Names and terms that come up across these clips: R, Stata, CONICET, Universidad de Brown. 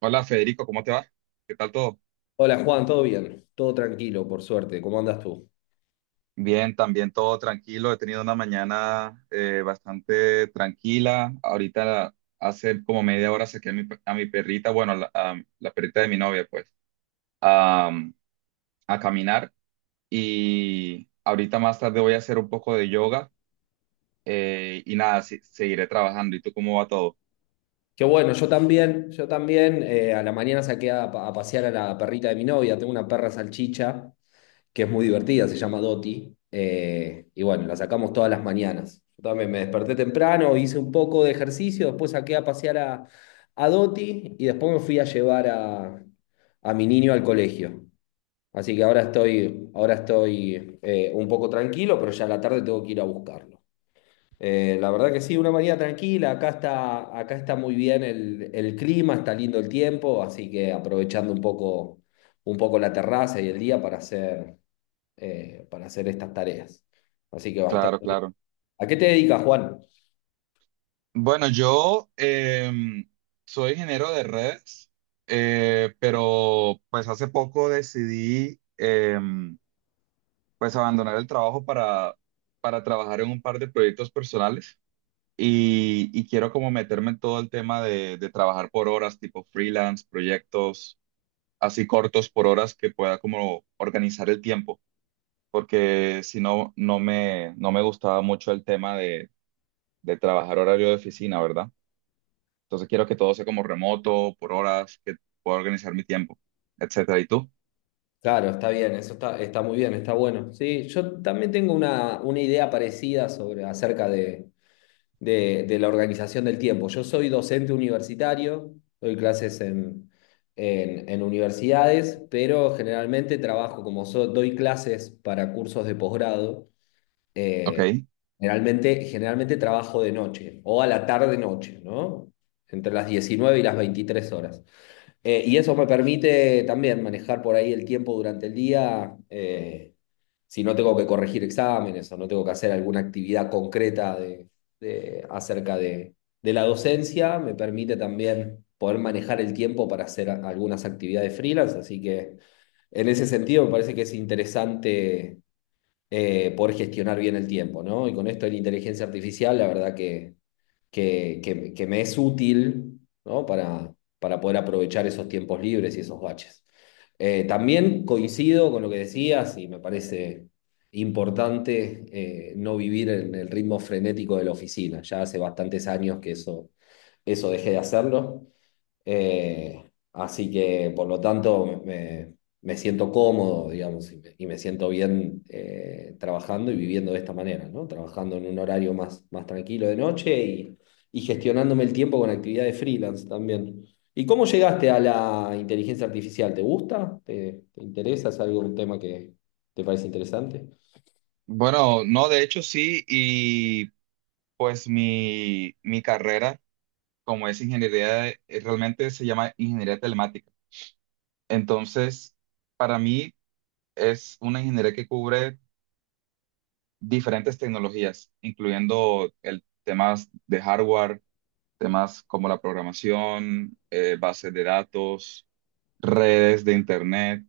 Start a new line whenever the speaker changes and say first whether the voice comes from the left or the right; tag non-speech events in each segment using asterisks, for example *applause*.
right: Hola Federico, ¿cómo te va? ¿Qué tal todo?
left: Hola Juan, ¿todo bien? Todo tranquilo, por suerte. ¿Cómo andas tú?
right: Bien, también todo tranquilo. He tenido una mañana bastante tranquila. Ahorita hace como media hora saqué a mi perrita, bueno, a la perrita de mi novia, pues, a, a caminar. Y ahorita más tarde voy a hacer un poco de yoga, y nada, seguiré trabajando. ¿Y tú cómo va todo?
left: Qué bueno, yo también, yo también. A la mañana saqué a, a pasear a la perrita de mi novia. Tengo una perra salchicha que es muy divertida, se llama Doti. Y bueno, la sacamos todas las mañanas. Yo también me desperté temprano, hice un poco de ejercicio, después saqué a pasear a Doti y después me fui a llevar a mi niño al colegio. Así que ahora estoy un poco tranquilo, pero ya a la tarde tengo que ir a buscarlo. La verdad que sí, una mañana tranquila, acá está muy bien el clima, está lindo el tiempo, así que aprovechando un poco la terraza y el día para hacer estas tareas. Así que
right: Claro,
left: bastante bien.
right: claro.
left: ¿A qué te dedicas, Juan?
right: Bueno, yo soy ingeniero de redes, pero pues hace poco decidí pues abandonar el trabajo para trabajar en un par de proyectos personales y quiero como meterme en todo el tema de trabajar por horas, tipo freelance, proyectos así cortos por horas que pueda como organizar el tiempo, porque si no, no me gustaba mucho el tema de trabajar horario de oficina, ¿verdad? Entonces quiero que todo sea como remoto, por horas, que pueda organizar mi tiempo, etcétera. ¿Y tú?
left: Claro, está bien, está muy bien, está bueno. Sí, yo también tengo una idea parecida acerca de la organización del tiempo. Yo soy docente universitario, doy clases en, en universidades, pero generalmente trabajo como doy clases para cursos de posgrado, eh,
right: Ok.
left: generalmente, generalmente trabajo de noche o a la tarde-noche, ¿no? Entre las 19 y las 23 horas. Y eso me permite también manejar por ahí el tiempo durante el día, si no tengo que corregir exámenes o no tengo que hacer alguna actividad concreta de, acerca de la docencia, me permite también poder manejar el tiempo para hacer algunas actividades freelance. Así que en ese sentido me parece que es interesante poder gestionar bien el tiempo, ¿no? Y con esto de la inteligencia artificial, la verdad que, que me es útil, ¿no? Para poder aprovechar esos tiempos libres y esos baches. También coincido con lo que decías y me parece importante no vivir en el ritmo frenético de la oficina. Ya hace bastantes años que eso dejé de hacerlo. Eh, Así que, por lo tanto, me siento cómodo, digamos, y me siento bien trabajando y viviendo de esta manera, ¿no? Trabajando en un horario más tranquilo de noche y gestionándome el tiempo con actividades freelance también. ¿Y cómo llegaste a la inteligencia artificial? ¿Te gusta? ¿Te interesa? ¿Es algo, un tema que te parece interesante?
right: Bueno, no, de hecho sí, y pues mi carrera, como es ingeniería, realmente se llama ingeniería telemática. Entonces, para mí es una ingeniería que cubre diferentes tecnologías, incluyendo el temas de hardware, temas como la programación, bases de datos, redes de internet.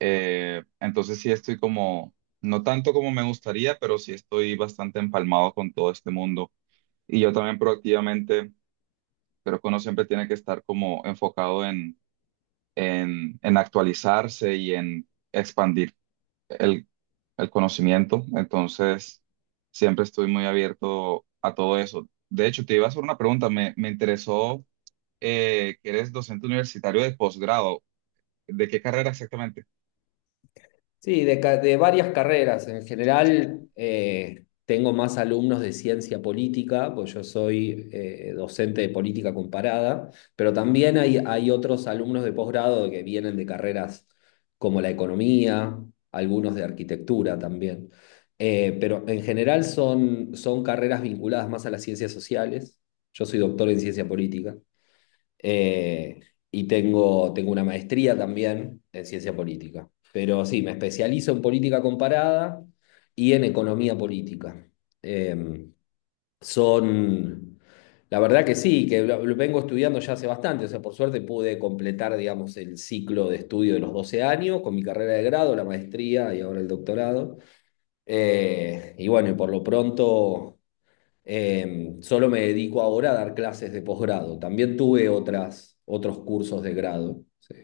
right: Entonces sí estoy como, no tanto como me gustaría, pero sí estoy bastante empalmado con todo este mundo. Y yo también proactivamente creo que uno siempre tiene que estar como enfocado en actualizarse y en expandir el, el conocimiento. Entonces siempre estoy muy abierto a todo eso. De hecho, te iba a hacer una pregunta. Me interesó que eres docente universitario de posgrado. ¿De qué carrera exactamente?
left: Sí, de, de varias carreras. En general, tengo más alumnos de ciencia política, pues yo soy docente de política comparada, pero también hay otros alumnos de posgrado que vienen de carreras como la economía, algunos de arquitectura también. Pero en general son carreras vinculadas más a las ciencias sociales. Yo soy doctor en ciencia política. Eh, y tengo, tengo una maestría también en ciencia política. Pero sí, me especializo en política comparada y en economía política. Eh, Son, la verdad que sí, que lo vengo estudiando ya hace bastante. O sea, por suerte pude completar, digamos, el ciclo de estudio de los 12 años con mi carrera de grado, la maestría y ahora el doctorado. Y bueno, y por lo pronto solo me dedico ahora a dar clases de posgrado. También tuve otros cursos de grado, sí.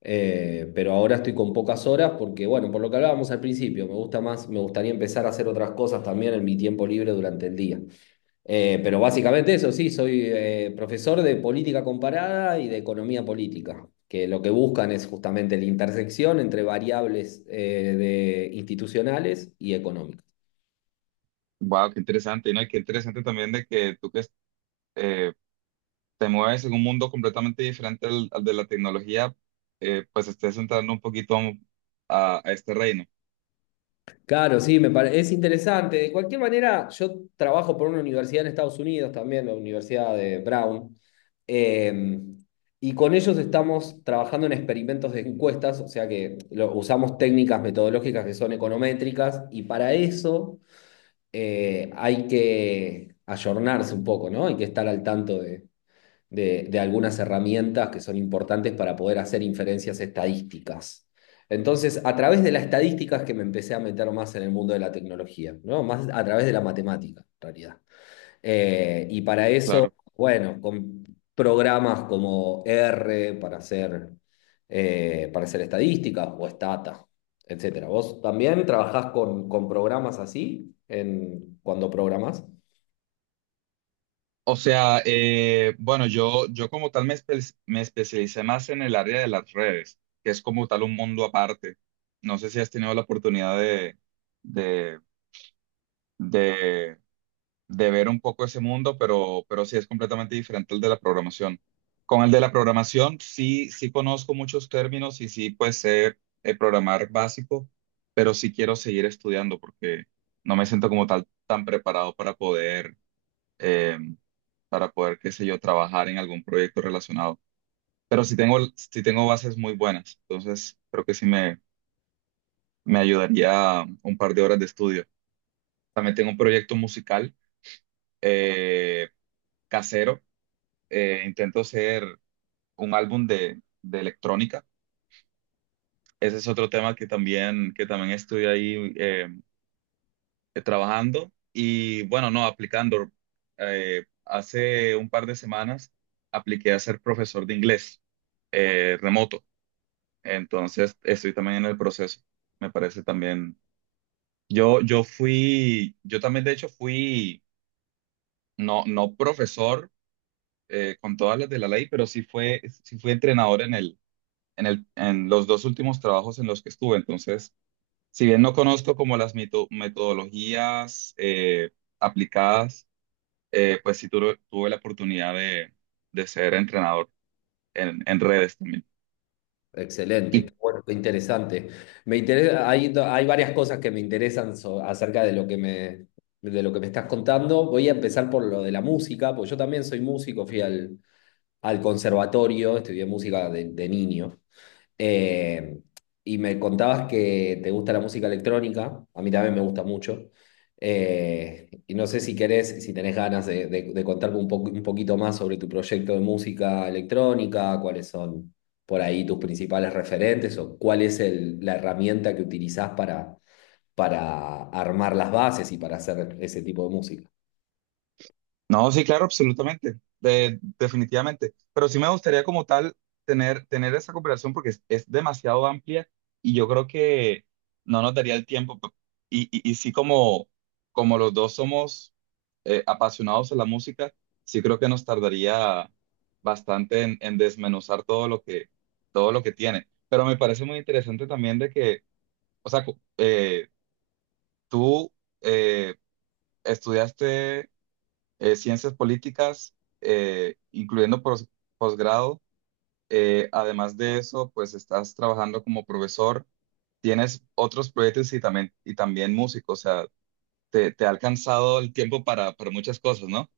left: Pero ahora estoy con pocas horas porque, bueno, por lo que hablábamos al principio, me gusta más, me gustaría empezar a hacer otras cosas también en mi tiempo libre durante el día. Pero básicamente eso, sí, soy profesor de política comparada y de economía política, que lo que buscan es justamente la intersección entre variables de institucionales y económicas.
right: Wow, qué interesante, ¿no? Y qué interesante también de que tú que eh, te mueves en un mundo completamente diferente al de la tecnología, pues estés entrando un poquito a este reino,
left: Claro, sí, es interesante. De cualquier manera, yo trabajo por una universidad en Estados Unidos también, la Universidad de Brown, eh, y con ellos estamos trabajando en experimentos de encuestas, o sea que usamos técnicas metodológicas que son econométricas, y para eso hay que ayornarse un poco, ¿no? Hay que estar al tanto de de algunas herramientas que son importantes para poder hacer inferencias estadísticas. Entonces, a través de las estadísticas que me empecé a meter más en el mundo de la tecnología, ¿no? Más a través de la matemática, en realidad. Y para eso,
right: claro.
left: bueno, con programas como R para hacer estadísticas o Stata, etcétera. ¿Vos también trabajás con programas así en, cuando programás?
right: O sea, bueno, yo como tal me especialicé más en el área de las redes, que es como tal un mundo aparte. No sé si has tenido la oportunidad de, de de ver un poco ese mundo, pero sí es completamente diferente al de la programación. Con el de la programación sí, sí conozco muchos términos y sí pues sé programar básico, pero sí quiero seguir estudiando porque no me siento como tal tan preparado eh, para poder, qué sé yo, trabajar en algún proyecto relacionado. Pero sí tengo bases muy buenas, entonces creo que sí me ayudaría un par de horas de estudio. También tengo un proyecto musical eh, casero, intento hacer un álbum de electrónica. Ese es otro tema que también estoy ahí trabajando y bueno, no, aplicando. Hace un par de semanas apliqué a ser profesor de inglés remoto, entonces estoy también en el proceso. Me parece también, yo también de hecho fui, no profesor con todas las de la ley, pero sí fui entrenador en el en los dos últimos trabajos en los que estuve. Entonces, si bien no conozco como las metodologías aplicadas, pues sí tuve la oportunidad de ser entrenador en redes también.
left: Excelente,
right: Y
left: qué bueno, qué interesante. Me interesa, hay varias cosas que me interesan acerca de lo que de lo que me estás contando. Voy a empezar por lo de la música, porque yo también soy músico, fui al, al conservatorio, estudié música de niño. Eh, y me contabas que te gusta la música electrónica, a mí también me gusta mucho. Y no sé si querés, si tenés ganas de, de contarme un poquito más sobre tu proyecto de música electrónica, cuáles son por ahí tus principales referentes o cuál es la herramienta que utilizás para armar las bases y para hacer ese tipo de música.
right: no, sí, claro, absolutamente, definitivamente. Pero sí me gustaría como tal tener esa cooperación porque es demasiado amplia y yo creo que no nos daría el tiempo. Y, y sí como, como los dos somos apasionados a la música, sí creo que nos tardaría bastante en desmenuzar todo lo que tiene. Pero me parece muy interesante también de que, o sea, tú eh, estudiaste ciencias políticas, incluyendo posgrado. Además de eso, pues estás trabajando como profesor, tienes otros proyectos y también músico, o sea, te ha alcanzado el tiempo para muchas cosas, ¿no?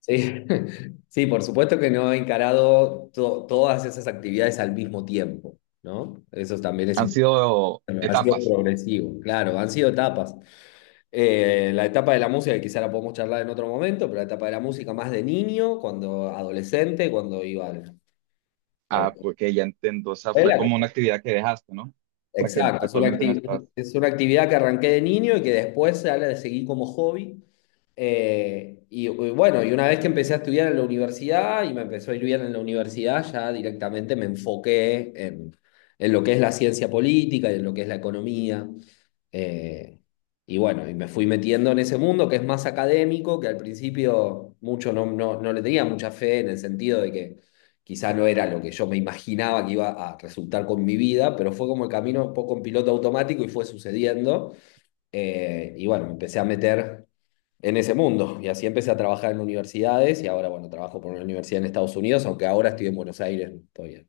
left: Sí, *laughs* sí, por supuesto que no he encarado todas esas actividades al mismo tiempo, ¿no? Eso también es
right: Han sido
left: bueno, ha sido
right: etapas.
left: progresivo, claro, han sido etapas. La etapa de la música, que quizá la podemos charlar en otro momento, pero la etapa de la música más de niño, cuando adolescente, cuando iba a la
right: Ah, porque ya entiendo, o sea, fue
left: escuela.
right: como una actividad que dejaste, ¿no? O sea, que
left: Exacto, es una,
right: actualmente no estás.
left: es una actividad que arranqué de niño y que después se la seguí como hobby. Y, y bueno, y una vez que empecé a estudiar en la universidad y me empezó a ir bien en la universidad, ya directamente me enfoqué en lo que es la ciencia política y en lo que es la economía. Eh, y bueno, y me fui metiendo en ese mundo que es más académico, que al principio mucho no, no le tenía mucha fe en el sentido de que quizá no era lo que yo me imaginaba que iba a resultar con mi vida, pero fue como el camino un poco en piloto automático y fue sucediendo. Y bueno, me empecé a meter en ese mundo. Y así empecé a trabajar en universidades y ahora, bueno, trabajo por una universidad en Estados Unidos, aunque ahora estoy en Buenos Aires todavía.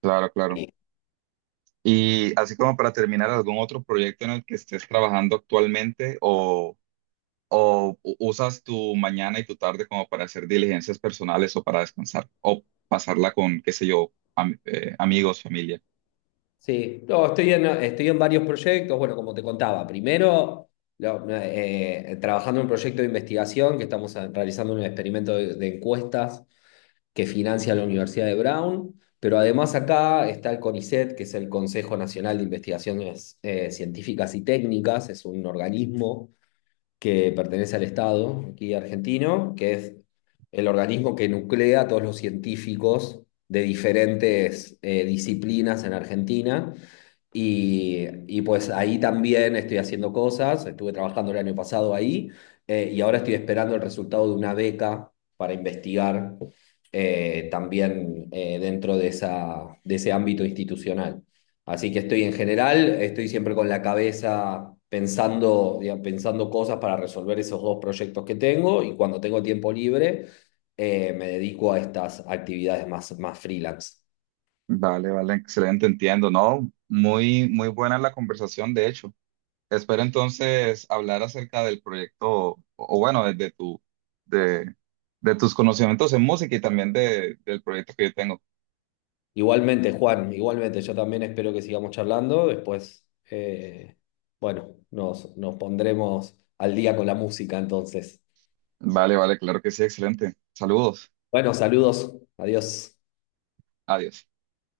right: Claro, claro. Y así como para terminar, ¿algún otro proyecto en el que estés trabajando actualmente o ¿O usas tu mañana y tu tarde como para hacer diligencias personales o para descansar? ¿O pasarla con, qué sé yo, amigos, familia?
left: Sí, no, estoy en varios proyectos, bueno, como te contaba, primero trabajando en un proyecto de investigación que estamos realizando un experimento de encuestas que financia la Universidad de Brown, pero además acá está el CONICET, que es el Consejo Nacional de Investigaciones Científicas y Técnicas, es un organismo que pertenece al Estado aquí argentino, que es el organismo que nuclea a todos los científicos de diferentes disciplinas en Argentina y pues ahí también estoy haciendo cosas, estuve trabajando el año pasado ahí y ahora estoy esperando el resultado de una beca para investigar también dentro de de ese ámbito institucional. Así que estoy en general, estoy siempre con la cabeza pensando, digamos, pensando cosas para resolver esos dos proyectos que tengo y cuando tengo tiempo libre me dedico a estas actividades más freelance.
right: Vale, vale, excelente, entiendo, ¿no? Muy, muy buena la conversación, de hecho. Espero entonces hablar acerca del proyecto, o bueno, de tu, de, de tus conocimientos en música y también de, del proyecto que yo tengo.
left: Igualmente, Juan, igualmente, yo también espero que sigamos charlando. Después, bueno, nos pondremos al día con la música entonces.
right: Vale, vale, claro que sí, excelente. Saludos,
left: Bueno, saludos, adiós.
right: adiós.